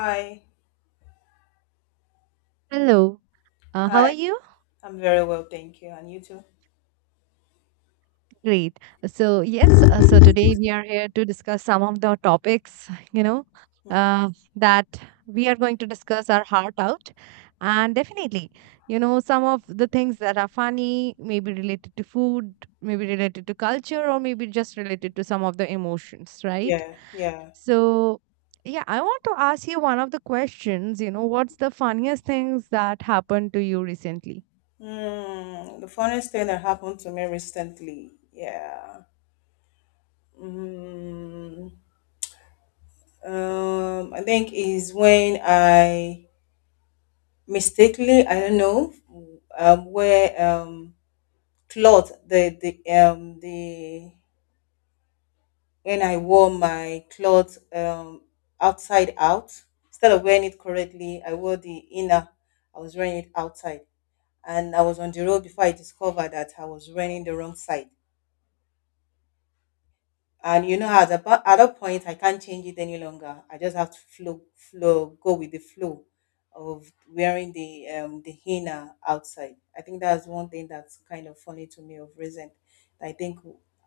Hi, Hello, how are hi. you? I'm very well, thank you. And you too? Great. So, yes, so today we are here to discuss some of the topics, Mhm. uh, that we are going to discuss our heart out. And definitely, some of the things that are funny, maybe related to food, maybe related to culture, or maybe just related to some of the emotions, right? Yeah, yeah. So, yeah, I want to ask you one of the questions, what's the funniest things that happened to you recently? The funniest thing that happened to me recently, yeah. Mm, I think is when I mistakenly, I don't know, where cloth the when I wore my cloth outside out instead of wearing it correctly, I wore the inner. I was wearing it outside. And I was on the road before I discovered that I was running the wrong side. And you know at a, at that point I can't change it any longer. I just have to flow flow go with the flow of wearing the henna outside. I think that's one thing that's kind of funny to me of recent. I think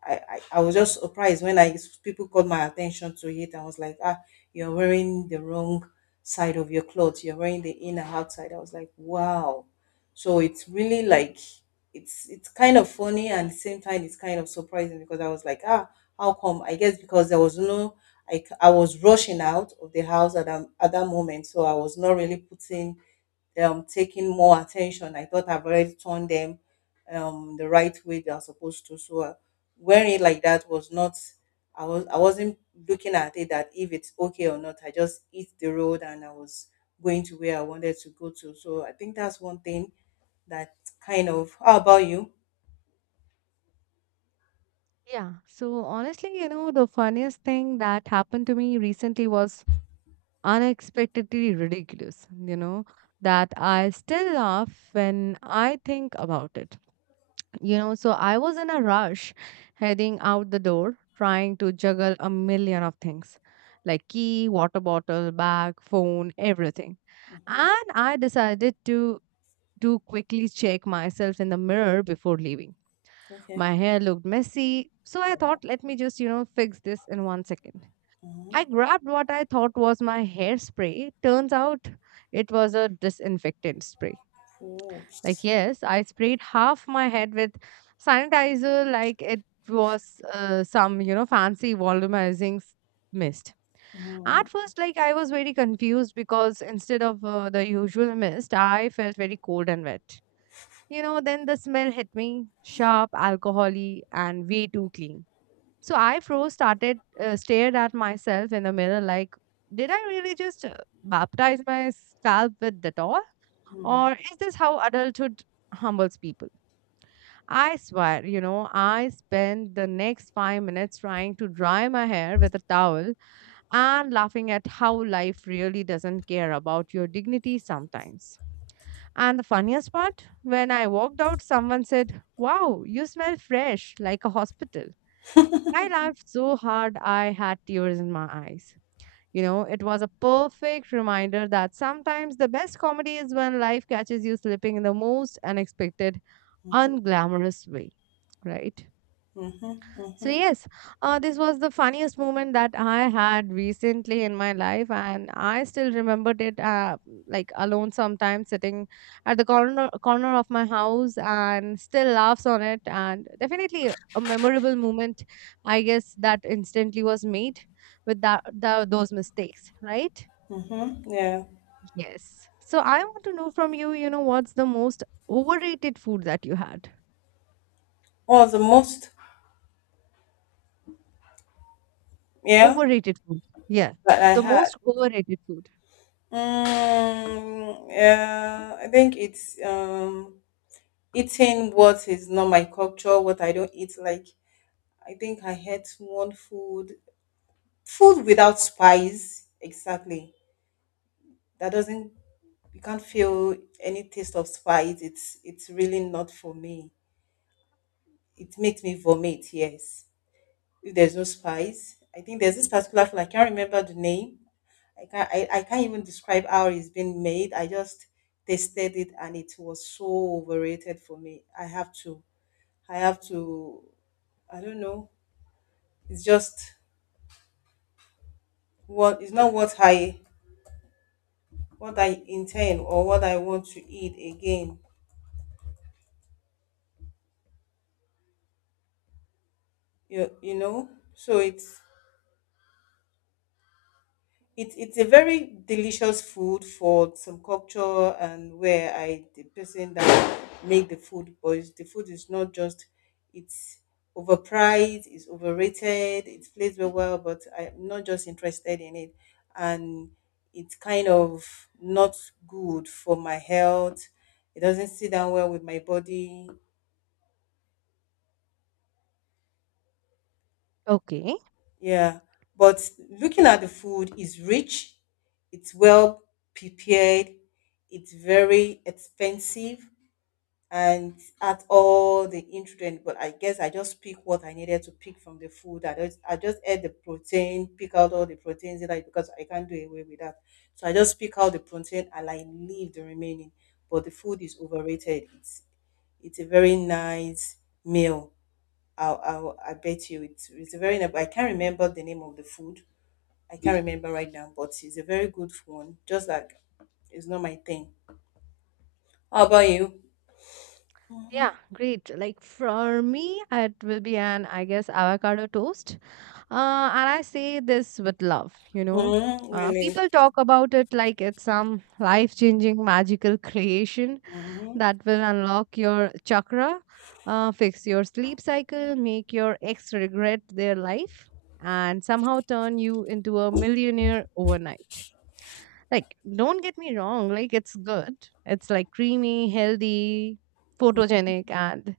I was just surprised when I people called my attention to it. I was like, ah, you're wearing the wrong side of your clothes. You're wearing the inner outside. I was like, wow. So it's really like it's kind of funny, and at the same time it's kind of surprising because I was like, ah, how come? I guess because there was no, I was rushing out of the house at that moment. So I was not really putting, taking more attention. I thought I've already turned them the right way they are supposed to. So wearing it like that was not, I wasn't looking at it that if it's okay or not. I just hit the road, and I was going to where I wanted to go to. So I think that's one thing that kind of, how about you? Yeah. So honestly, the funniest thing that happened to me recently was unexpectedly ridiculous, that I still laugh when I think about it. So I was in a rush heading out the door, trying to juggle a million of things like key, water bottle, bag, phone, everything. Hmm. And I decided to quickly check myself in the mirror before leaving. Okay. My hair looked messy, so I thought, let me just, fix this in 1 second. Mm-hmm. I grabbed what I thought was my hairspray. Turns out it was a disinfectant spray. Like, Fools. yes, I sprayed half my head with sanitizer, like it was some, fancy volumizing mist. At first, like, I was very confused because instead of the usual mist, I felt very cold and wet. Then the smell hit me sharp, alcoholy, and way too clean. So I froze, stared at myself in the mirror like, did I really just baptize my scalp with Dettol? Or is this how adulthood humbles people? I swear, I spent the next 5 minutes trying to dry my hair with a towel and laughing at how life really doesn't care about your dignity sometimes. And the funniest part, when I walked out, someone said, "Wow, you smell fresh like a hospital." I laughed so hard I had tears in my eyes. It was a perfect reminder that sometimes the best comedy is when life catches you slipping in the most unexpected, unglamorous way, right? Mhm, So mhm, yes, this was the funniest moment that I had recently in my life, and I still remembered it. Like alone, sometimes sitting at the corner of my house, and still laughs on it. And definitely a memorable moment, I guess that instantly was made with that those mistakes, right? mhm. Yeah. Yes. So I want to know from you, what's the most overrated food that you had? What was the most yeah Overrated food. Yeah. that I The had? most overrated food. Yeah, I think it's eating what is not my culture, what I don't eat. Like I think I had one food, food without spice. Exactly. That doesn't you can't feel any taste of spice. It's really not for me. It makes me vomit. Yes, if there's no spice. I think there's this particular food. I can't remember the name. I can't I can't even describe how it's been made. I just tasted it, and it was so overrated for me. I have to I have to I don't know. It's just what it's not what I what I intend or what I want to eat again. You know? So it's it's a very delicious food for some culture, and where I the person that make the food, but it's- the food is not just it's overpriced, it's overrated, it's placed very well, but I'm not just interested in it, and it's kind of not good for my health. It doesn't sit down well with my body. Okay. Yeah, but looking at the food is rich, it's well prepared, it's very expensive, and at all the ingredients. But I guess I just pick what I needed to pick from the food. I just ate the protein, pick out all the proteins that I because I can't do away with that. So I just pick out the protein and I leave the remaining. But the food is overrated. It's a very nice meal. I bet you it's a very I can't remember the name of the food. I can't remember right now, but it's a very good one. Just like it's not my thing. How about you? Yeah, great. Like for me, it will be an, I guess, avocado toast. Uh, and I say this with love. Hmm, Uh, really? people talk about it like it's some life changing magical creation Hmm. that will unlock your chakra, fix your sleep cycle, make your ex regret their life, and somehow turn you into a millionaire overnight. Like, don't get me wrong, like, it's good. It's like creamy, healthy, photogenic, and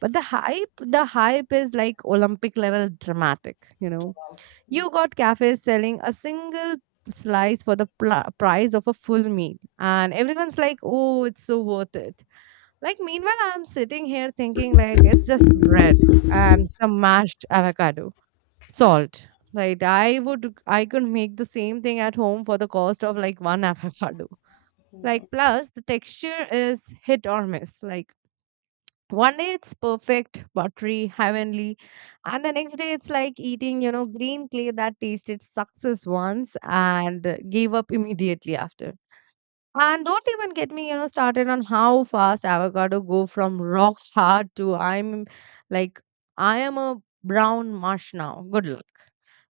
but the hype is like Olympic level dramatic, you know. You got cafes selling a single slice for the price of a full meal, and everyone's like, oh, it's so worth it. Like, meanwhile, I'm sitting here thinking, like, it's just bread and some mashed avocado, salt, right? I could make the same thing at home for the cost of like one avocado. Like plus the texture is hit or miss. Like one day it's perfect, buttery, heavenly, and the next day it's like eating, green clay that tasted success once and gave up immediately after. And don't even get me, started on how fast avocado go from rock hard to I'm like I am a brown mush now. Good luck.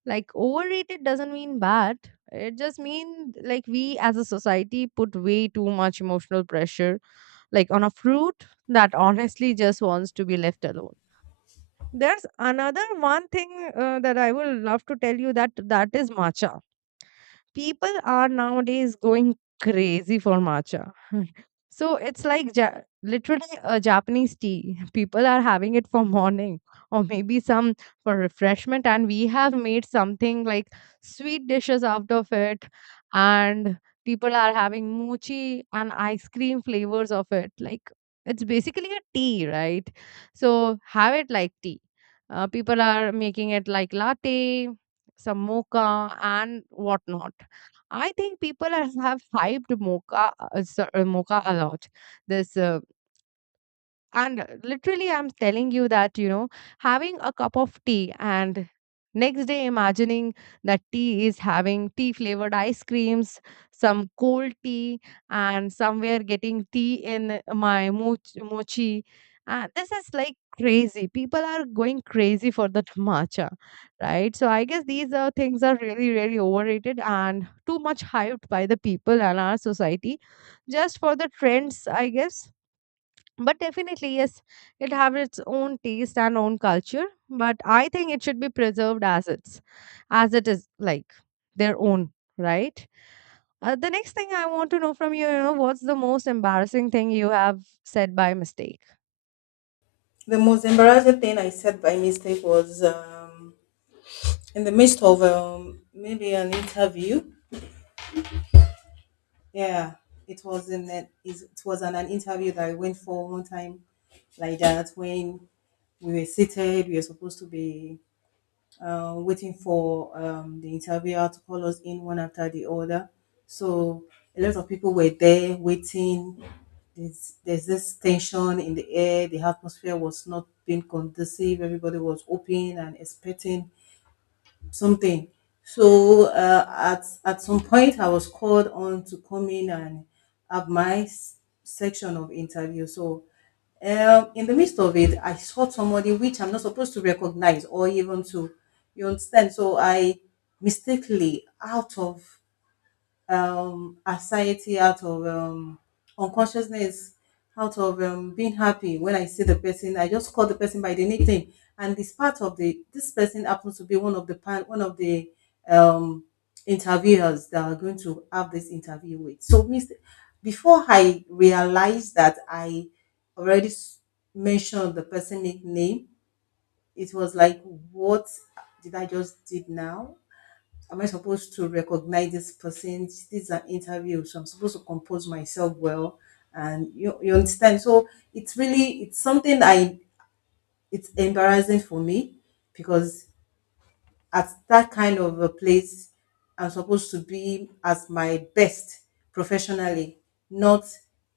Like overrated doesn't mean bad. It just means like we as a society put way too much emotional pressure like on a fruit that honestly just wants to be left alone. There's another one thing that I would love to tell you that that is matcha. People are nowadays going crazy for matcha. So it's like literally a Japanese tea. People are having it for morning or maybe some for refreshment. And we have made something like sweet dishes out of it. And people are having mochi and ice cream flavors of it. Like it's basically a tea, right? So have it like tea. People are making it like latte, some mocha, and whatnot. I think people have hyped mocha a lot. This and literally I'm telling you that, having a cup of tea and next day imagining that tea is having tea flavored ice creams, some cold tea, and somewhere getting tea in my mochi. This is like crazy. People are going crazy for that matcha, right? So I guess these things are really really overrated and too much hyped by the people and our society just for the trends, I guess. But definitely, yes, it have its own taste and own culture. But I think it should be preserved as it is like their own, right? The next thing I want to know from you, what's the most embarrassing thing you have said by mistake? The most embarrassing thing I said by mistake was in the midst of maybe an interview. Yeah, it was in that is it was an interview that I went for one time like that when we were seated. We were supposed to be waiting for the interviewer to call us in one after the other. So a lot of people were there waiting. There's this tension in the air. The atmosphere was not being conducive. Everybody was open and expecting something. So at some point, I was called on to come in and have my section of interview. So in the midst of it, I saw somebody which I'm not supposed to recognize or even to, you understand? So I mistakenly, out of anxiety, out of unconsciousness, out of being happy, when I see the person I just call the person by the nickname. And this part of the this person happens to be one of the one of the um interviewers that are going to have this interview with. So miss before I realized that I already mentioned the person nickname, it was like what did I just did now? Am I supposed to recognize this person? This is an interview, so I'm supposed to compose myself well. And you understand? So it's really, it's something I, it's embarrassing for me because at that kind of a place I'm supposed to be as my best professionally, not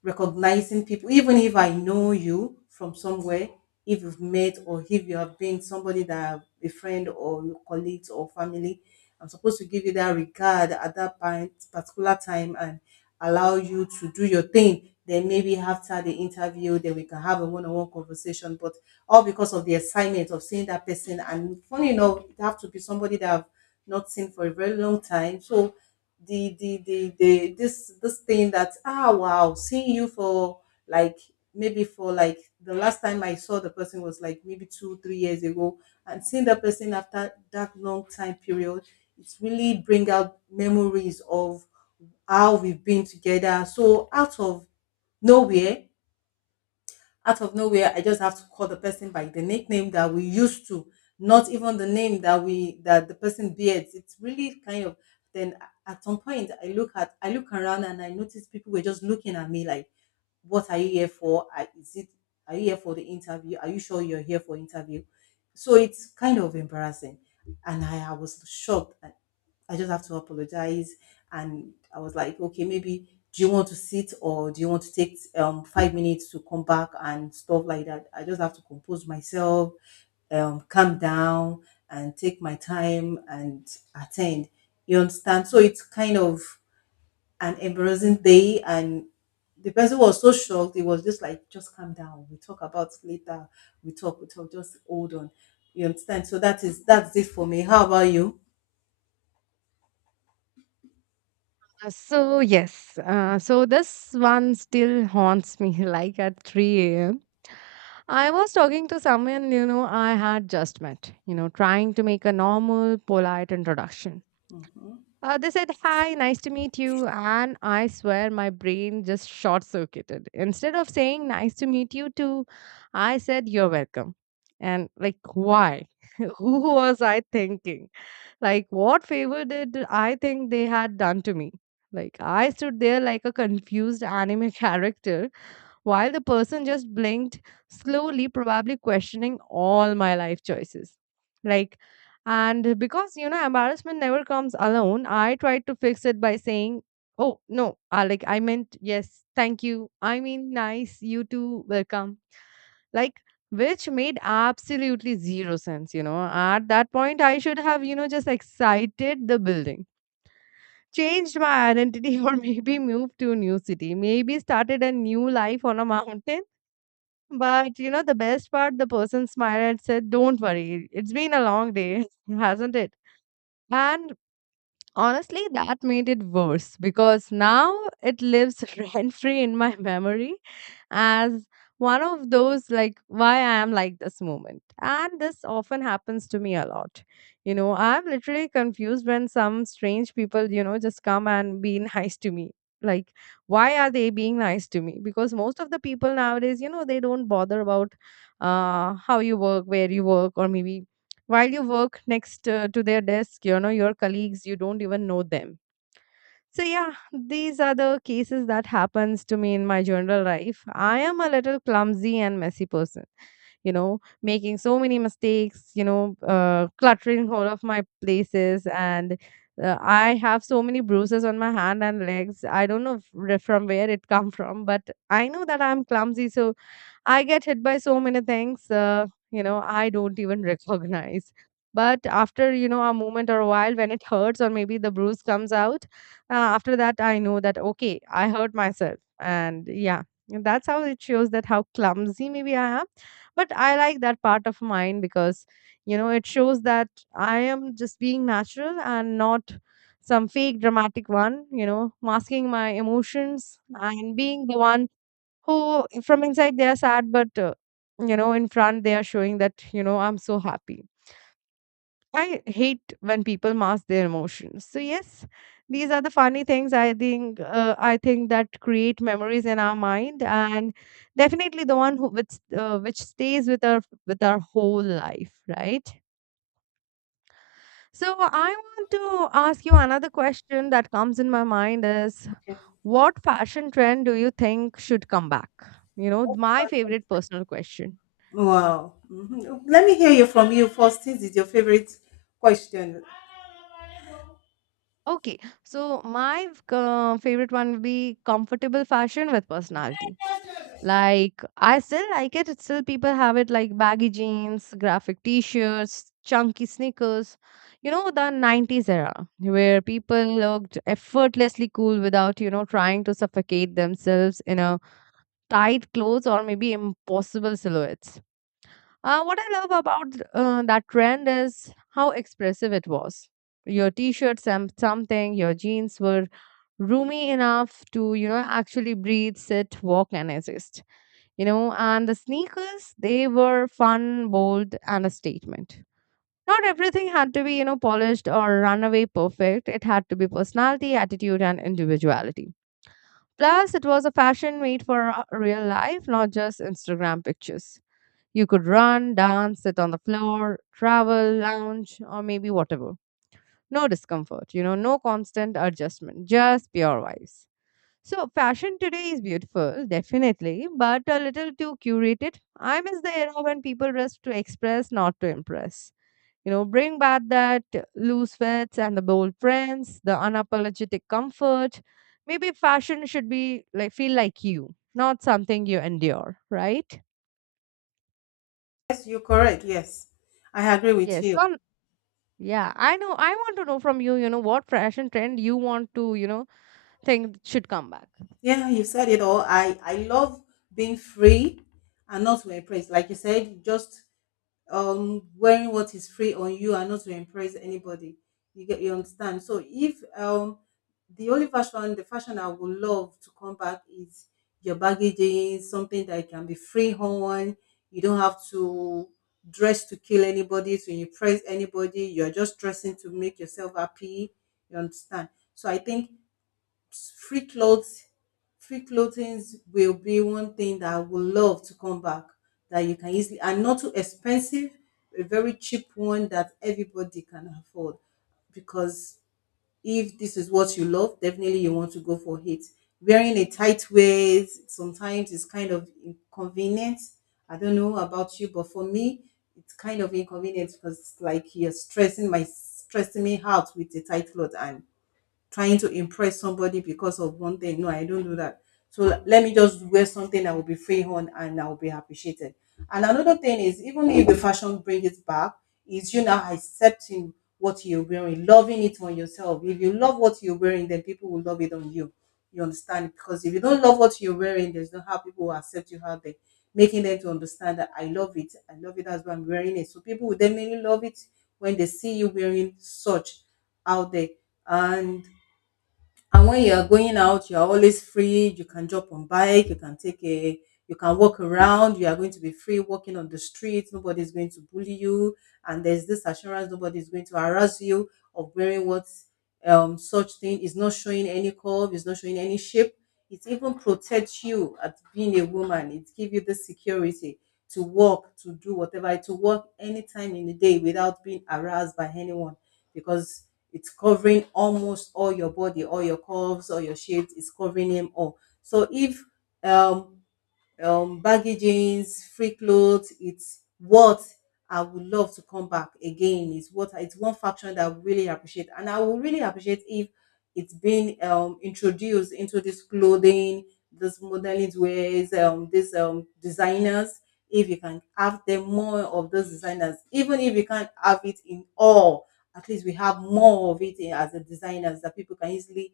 recognizing people. Even if I know you from somewhere, if you've met or if you have been somebody that a friend or your colleagues or family, I'm supposed to give you that regard at that point, particular time, and allow you to do your thing. Then maybe after the interview, then we can have a one-on-one conversation. But all because of the excitement of seeing that person. And funny enough, it have to be somebody that I've not seen for a very long time. So the this thing that ah, wow, seeing you for like maybe for like the last time I saw the person was like maybe 2, 3 years ago. And seeing that person after that long time period, it's really bring out memories of how we've been together. So nowhere, out of nowhere I just have to call the person by the nickname that we used to, not even the name that we that the person bears. It's really kind of then at some point I look at I look around and I notice people were just looking at me like what are you here for? Is it are you here for the interview? Are you sure you're here for interview? So it's kind of embarrassing. And I was shocked. I just have to apologize. And I was like, okay, maybe do you want to sit or do you want to take 5 minutes to come back and stuff like that? I just have to compose myself, calm down and take my time and attend. You understand? So it's kind of an embarrassing day. And the person was so shocked, it was just like, just calm down. We talk about it later. We talk, just hold on. You understand? So that is that's it for me. How about you? So yes, so this one still haunts me. Like at 3 a.m. I was talking to someone, I had just met, trying to make a normal, polite introduction. Mhm. They said, "Hi, nice to meet you." And I swear my brain just short circuited. Instead of saying, "Nice to meet you too," I said, "You're welcome." And like, why? Who was I thinking? Like, what favor did I think they had done to me? Like, I stood there like a confused anime character while the person just blinked slowly, probably questioning all my life choices. Like, and because, embarrassment never comes alone, I tried to fix it by saying, "Oh, no, I like, I meant yes, thank you. I mean, nice, you too, welcome." Like, which made absolutely zero sense. At that point, I should have, just excited the building, changed my identity or maybe moved to a new city, maybe started a new life on a mountain. But the best part, the person smiled and said, "Don't worry, it's been a long day, hasn't it?" And honestly, that made it worse because now it lives rent free in my memory as one of those like why I am like this moment. And this often happens to me a lot. I'm literally confused when some strange people, just come and be nice to me. Like, why are they being nice to me? Because most of the people nowadays, they don't bother about how you work, where you work, or maybe while you work next to their desk, your colleagues you don't even know them. So yeah, these are the cases that happens to me in my general life. I am a little clumsy and messy person, making so many mistakes, cluttering all of my places. And I have so many bruises on my hand and legs. I don't know from where it come from, but I know that I'm clumsy. So I get hit by so many things, I don't even recognize. But after, a moment or a while when it hurts or maybe the bruise comes out, after that, I know that, okay, I hurt myself. And yeah, that's how it shows that how clumsy maybe I am. But I like that part of mine because, it shows that I am just being natural and not some fake dramatic one, masking my emotions and being the one who from inside they are sad but in front they are showing that I'm so happy. I hate when people mask their emotions. So yes, these are the funny things I think that create memories in our mind. And definitely the one which stays with our whole life, right? So I want to ask you another question that comes in my mind is, what fashion trend do you think should come back? You know, my Okay. favorite personal question. Wow. Mhm. Let me hear you from you first. This is your favorite question. Okay, so my favorite one would be comfortable fashion with personality. Like I still like it. It's still people have it like baggy jeans, graphic t-shirts, chunky sneakers. You know the '90s era where people looked effortlessly cool without trying to suffocate themselves in a tight clothes or maybe impossible silhouettes. What I love about that trend is how expressive it was. Your t-shirts and something, your jeans were roomy enough to, actually breathe, sit, walk, and exist. And the sneakers, they were fun, bold, and a statement. Not everything had to be, polished or runaway perfect. It had to be personality, attitude, and individuality. Plus, it was a fashion made for real life, not just Instagram pictures. You could run, dance, sit on the floor, travel, lounge, or maybe whatever. No discomfort, no constant adjustment, just pure vibes. So, fashion today is beautiful, definitely, but a little too curated. I miss the era when people dressed to express, not to impress. Bring back that loose fits and the bold prints, the unapologetic comfort. Maybe fashion should be like feel like you, not something you endure, right? Yes, you're correct. Yes, I agree with Yes, you. Yeah, I know. I want to know from you, what fashion trend you want to, think should come back. Yeah, you said it all. I love being free and not to impress. Like you said, just wearing what is free on you and not to impress anybody. You get you understand? So if the fashion I would love to come back is your baggy jeans, something that can be free on. You don't have to dress to kill anybody, to impress anybody. You're just dressing to make yourself happy. You understand? So I think free clothes, free clothings will be one thing that I would love to come back, that you can easily and not too expensive, a very cheap one that everybody can afford. Because if this is what you love, definitely you want to go for it. Wearing a tight waist sometimes is kind of inconvenient. I don't know about you, but for me, it's kind of inconvenient because it's like you're stressing my stressing me out with a tight cloth and trying to impress somebody because of one thing. No, I don't do that. So let me just wear something that will be free on, and I will be appreciated. And another thing is, even if the fashion brings it back, is you now accepting what you're wearing, loving it on yourself. If you love what you're wearing, then people will love it on you. You understand? Because if you don't love what you're wearing, there's no how people will accept you out there, making them to understand that I love it. I love it as why I'm wearing it. So people will definitely love it when they see you wearing such out there. And and when you are going out, you are always free. You can jump on bike. You can take a. You can walk around. You are going to be free walking on the street. Nobody is going to bully you, and there's this assurance nobody is going to harass you of wearing what. Such thing is not showing any curve. It's not showing any shape. It even protects you at being a woman. It gives you the security to walk, to do whatever, to walk anytime in the day without being harassed by anyone, because it's covering almost all your body, all your curves, all your shapes. It's covering them all. So if um baggy jeans, free clothes. It's what I would love to come back again. It's what, it's one faction that I really appreciate, and I would really appreciate if it's been introduced into this clothing, this modeling ways, this designers. If you can have them more of those designers, even if you can't have it in all, at least we have more of it as a designers that people can easily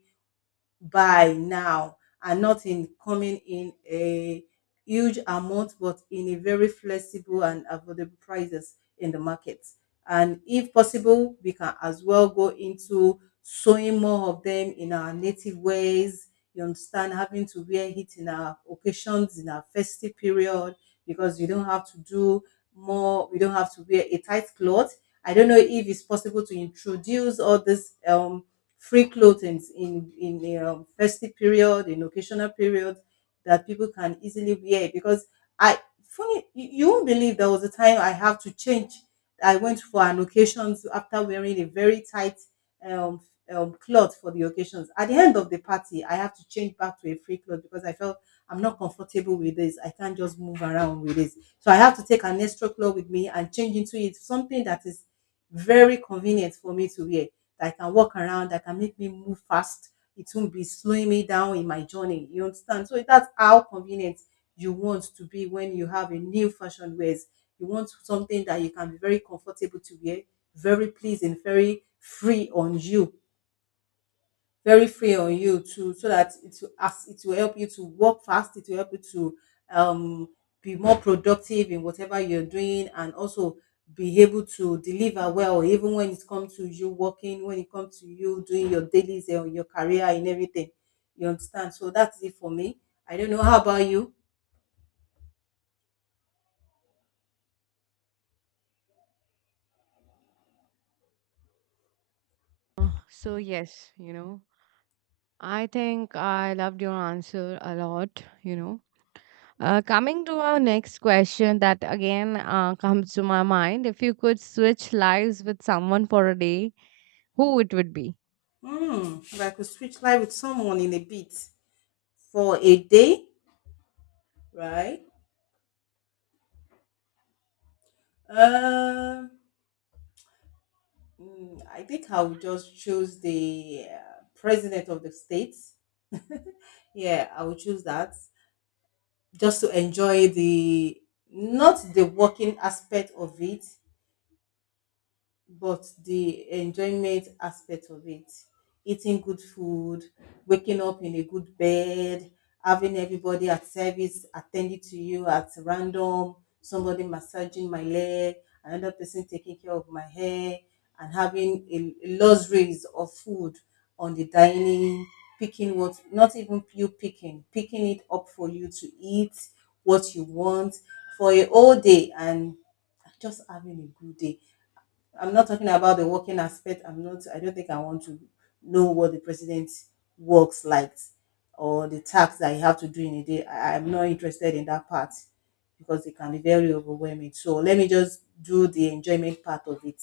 buy now, and not in coming in a huge amount, but in a very flexible and affordable prices in the market. And if possible, we can as well go into sewing more of them in our native ways, you understand, having to wear it in our occasions, in our festive period. Because you don't have to do more, we don't have to wear a tight cloth. I don't know if it's possible to introduce all this free clothings in a festive period, in occasional period that people can easily wear. Because I funny, you won't believe there was a time I have to change. I went for an occasion so after wearing a very tight um, cloth for the occasions. At the end of the party, I have to change back to a free cloth because I felt I'm not comfortable with this. I can't just move around with this. So I have to take an extra cloth with me and change into it, something that is very convenient for me to wear, that I can walk around, that can make me move fast. It won't be slowing me down in my journey. You understand? So that's how convenient you want to be when you have a new fashion wears. You want something that you can be very comfortable to wear, very pleasing, very free on you, to, so that it will, as it will help you to work fast, it will help you to um be more productive in whatever you're doing, and also be able to deliver well, even when it comes to you working, when it comes to you doing your dailies and your career and everything, you understand. So that's it for me. I don't know, how about you? So yes, I think I loved your answer a lot. Coming to our next question that again comes to my mind, if you could switch lives with someone for a day, who it would be? Hmm, if I could switch life with someone in a bit, for a day, right? um Mm, I think I would just choose the president of the state. Yeah, I would choose that, just to enjoy the, not the working aspect of it, but the enjoyment aspect of it. Eating good food, waking up in a good bed, having everybody at service attending to you at random, somebody massaging my leg, another person taking care of my hair, and having a luxuries of food on the dining, picking what, not even you picking, picking it up for you to eat what you want, for a whole day, and just having a good day. I'm not talking about the working aspect. I don't think I want to know what the president works like, or the tasks that you have to do in a day. I'm not interested in that part because it can be very overwhelming. So let me just do the enjoyment part of it,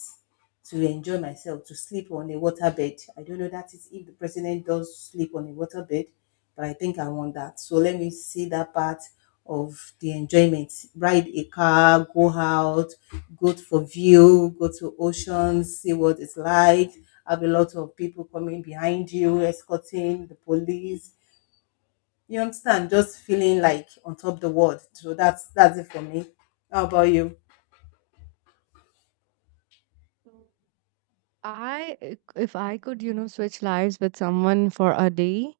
to enjoy myself, to sleep on a waterbed. I don't know that is, if the president does sleep on a waterbed, but I think I want that. So let me see that part of the enjoyment. Ride a car, go out, go for view, go to oceans, see what it's like. Have a lot of people coming behind you, escorting the police. You understand? Just feeling like on top the world. So that's it for me. How about you? I, if I could, switch lives with someone for a day.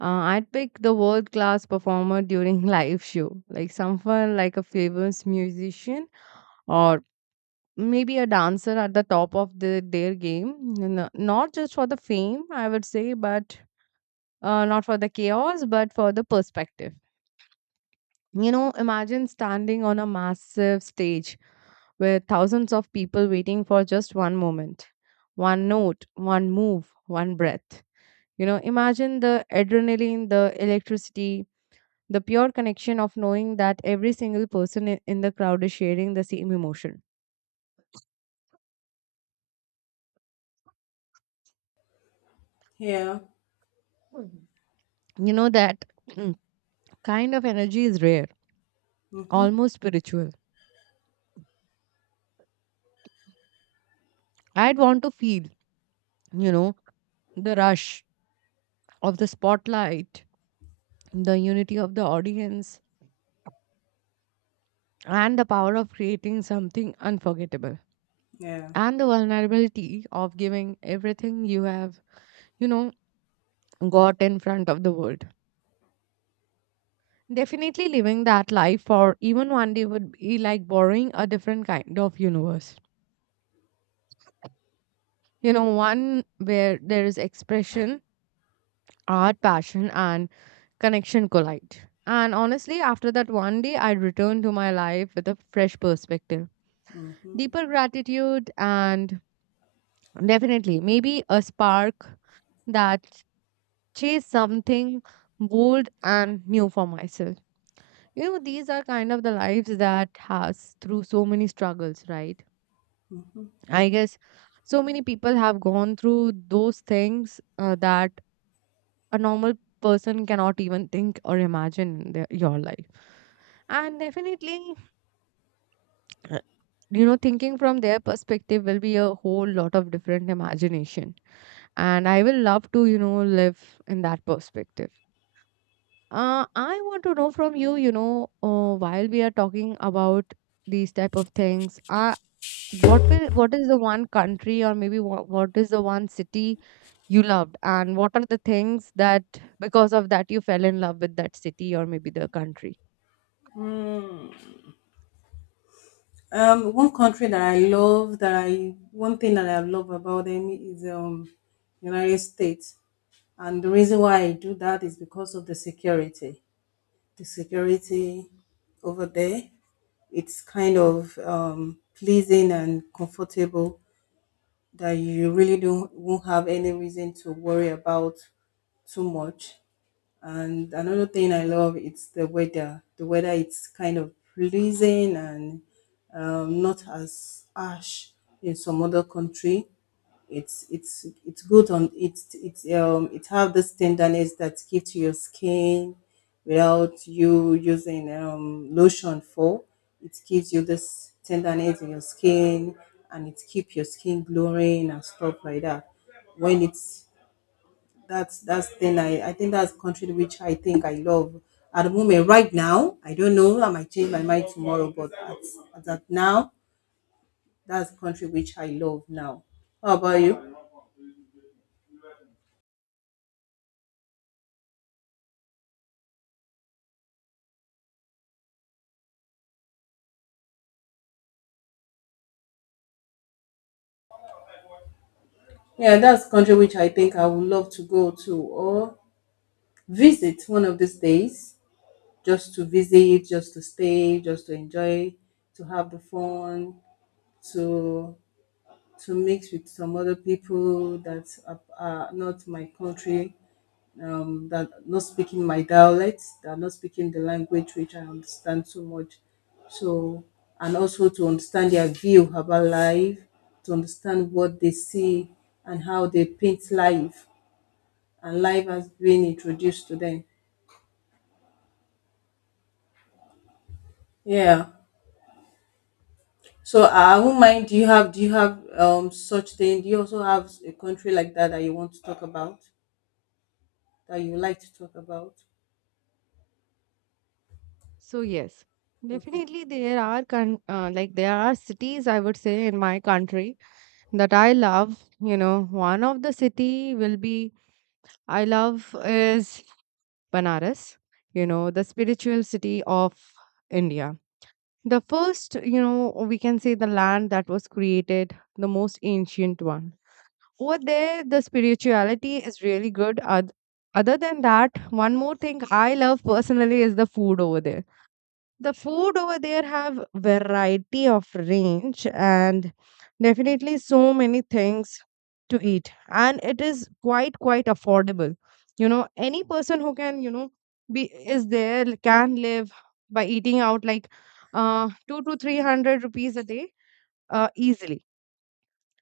I'd pick the world class performer during live show, like someone like a famous musician or maybe a dancer at the top of their game. Not just for the fame, I would say, but not for the chaos, but for the perspective. Imagine standing on a massive stage with thousands of people waiting for just one moment, one note, one move, one breath. Imagine the adrenaline, the electricity, the pure connection of knowing that every single person in the crowd is sharing the same emotion. Yeah. That mm, kind of energy is rare, Mm-hmm. almost spiritual. I'd want to feel, you know, the rush of the spotlight, the unity of the audience, and the power of creating something unforgettable, Yeah. and the vulnerability of giving everything you have, you know, got in front of the world. Definitely living that life for even one day would be like borrowing a different kind of universe. One where there is expression, art, passion, and connection collide. And honestly, after that one day, I'd return to my life with a fresh perspective, Mm-hmm. deeper gratitude, and definitely maybe a spark that chase something bold and new for myself. These are kind of the lives that has through so many struggles, right? I guess so many people have gone through those things that a normal person cannot even think or imagine in your life. And definitely, uh, thinking from their perspective will be a whole lot of different imagination. And I will love to, live in that perspective. I want to know from you, while we are talking about these type of things. I what will what is the one country or maybe what is the one city you loved, and what are the things that because of that you fell in love with that city or maybe the country? One country that I love, that I, one thing that I love about them is, United States. And the reason why I do that is because of the security. The security over there, it's kind of pleasing and comfortable, that you really don't, won't have any reason to worry about too much. And another thing I love, it's the weather. The weather, it's kind of pleasing and not as harsh in some other country. It's It's good on, it's it have this tenderness that give to your skin without you using lotion for, it gives you this tenderness in your skin, and it keep your skin glowing and stuff like that. When it's, that's, then I think that's country which I think I love at the moment right now. I don't know, I might change my mind tomorrow, at that now, that's country which I love now. How about you? Yeah, that's country which I think I would love to go to, or visit one of these days, just to visit, just to stay, just to enjoy, to have the fun, to to mix with some other people that are not my country, that not speaking my dialect, that are not speaking the language which I understand so much. So, and also to understand their view about life, to understand what they see and how they paint life, and life has been introduced to them. Yeah. So I won't mind. Do you have such thing? Do you also have a country like that that you want to talk about, that you like to talk about? So yes, Okay. definitely there are cities I would say in my country that I love. One of the city will be I love is Banaras. The spiritual city of India. The first, we can say the land that was created, the most ancient one. Over there, the spirituality is really good. Other than that, one more thing I love personally is The food over there have variety of range and definitely so many things to eat, and it is quite affordable. Any person who can, you know, be is there can live by eating out like 2 to 300 rupees a day easily.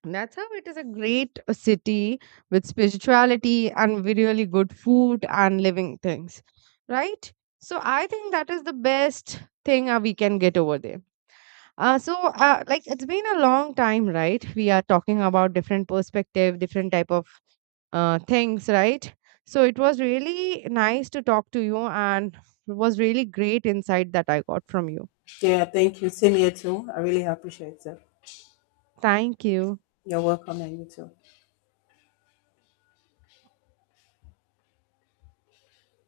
That's how it is a great city, with spirituality and with really good food and living things, right? So I think that is the best thing we can get over there. So like it's been a long time, right? We are talking about different perspective, different type of things, right? So it was really nice to talk to you, and it was really great insight that I got from you. Yeah. Thank you. Same here too. I really appreciate it. Thank you. You're welcome, and you too.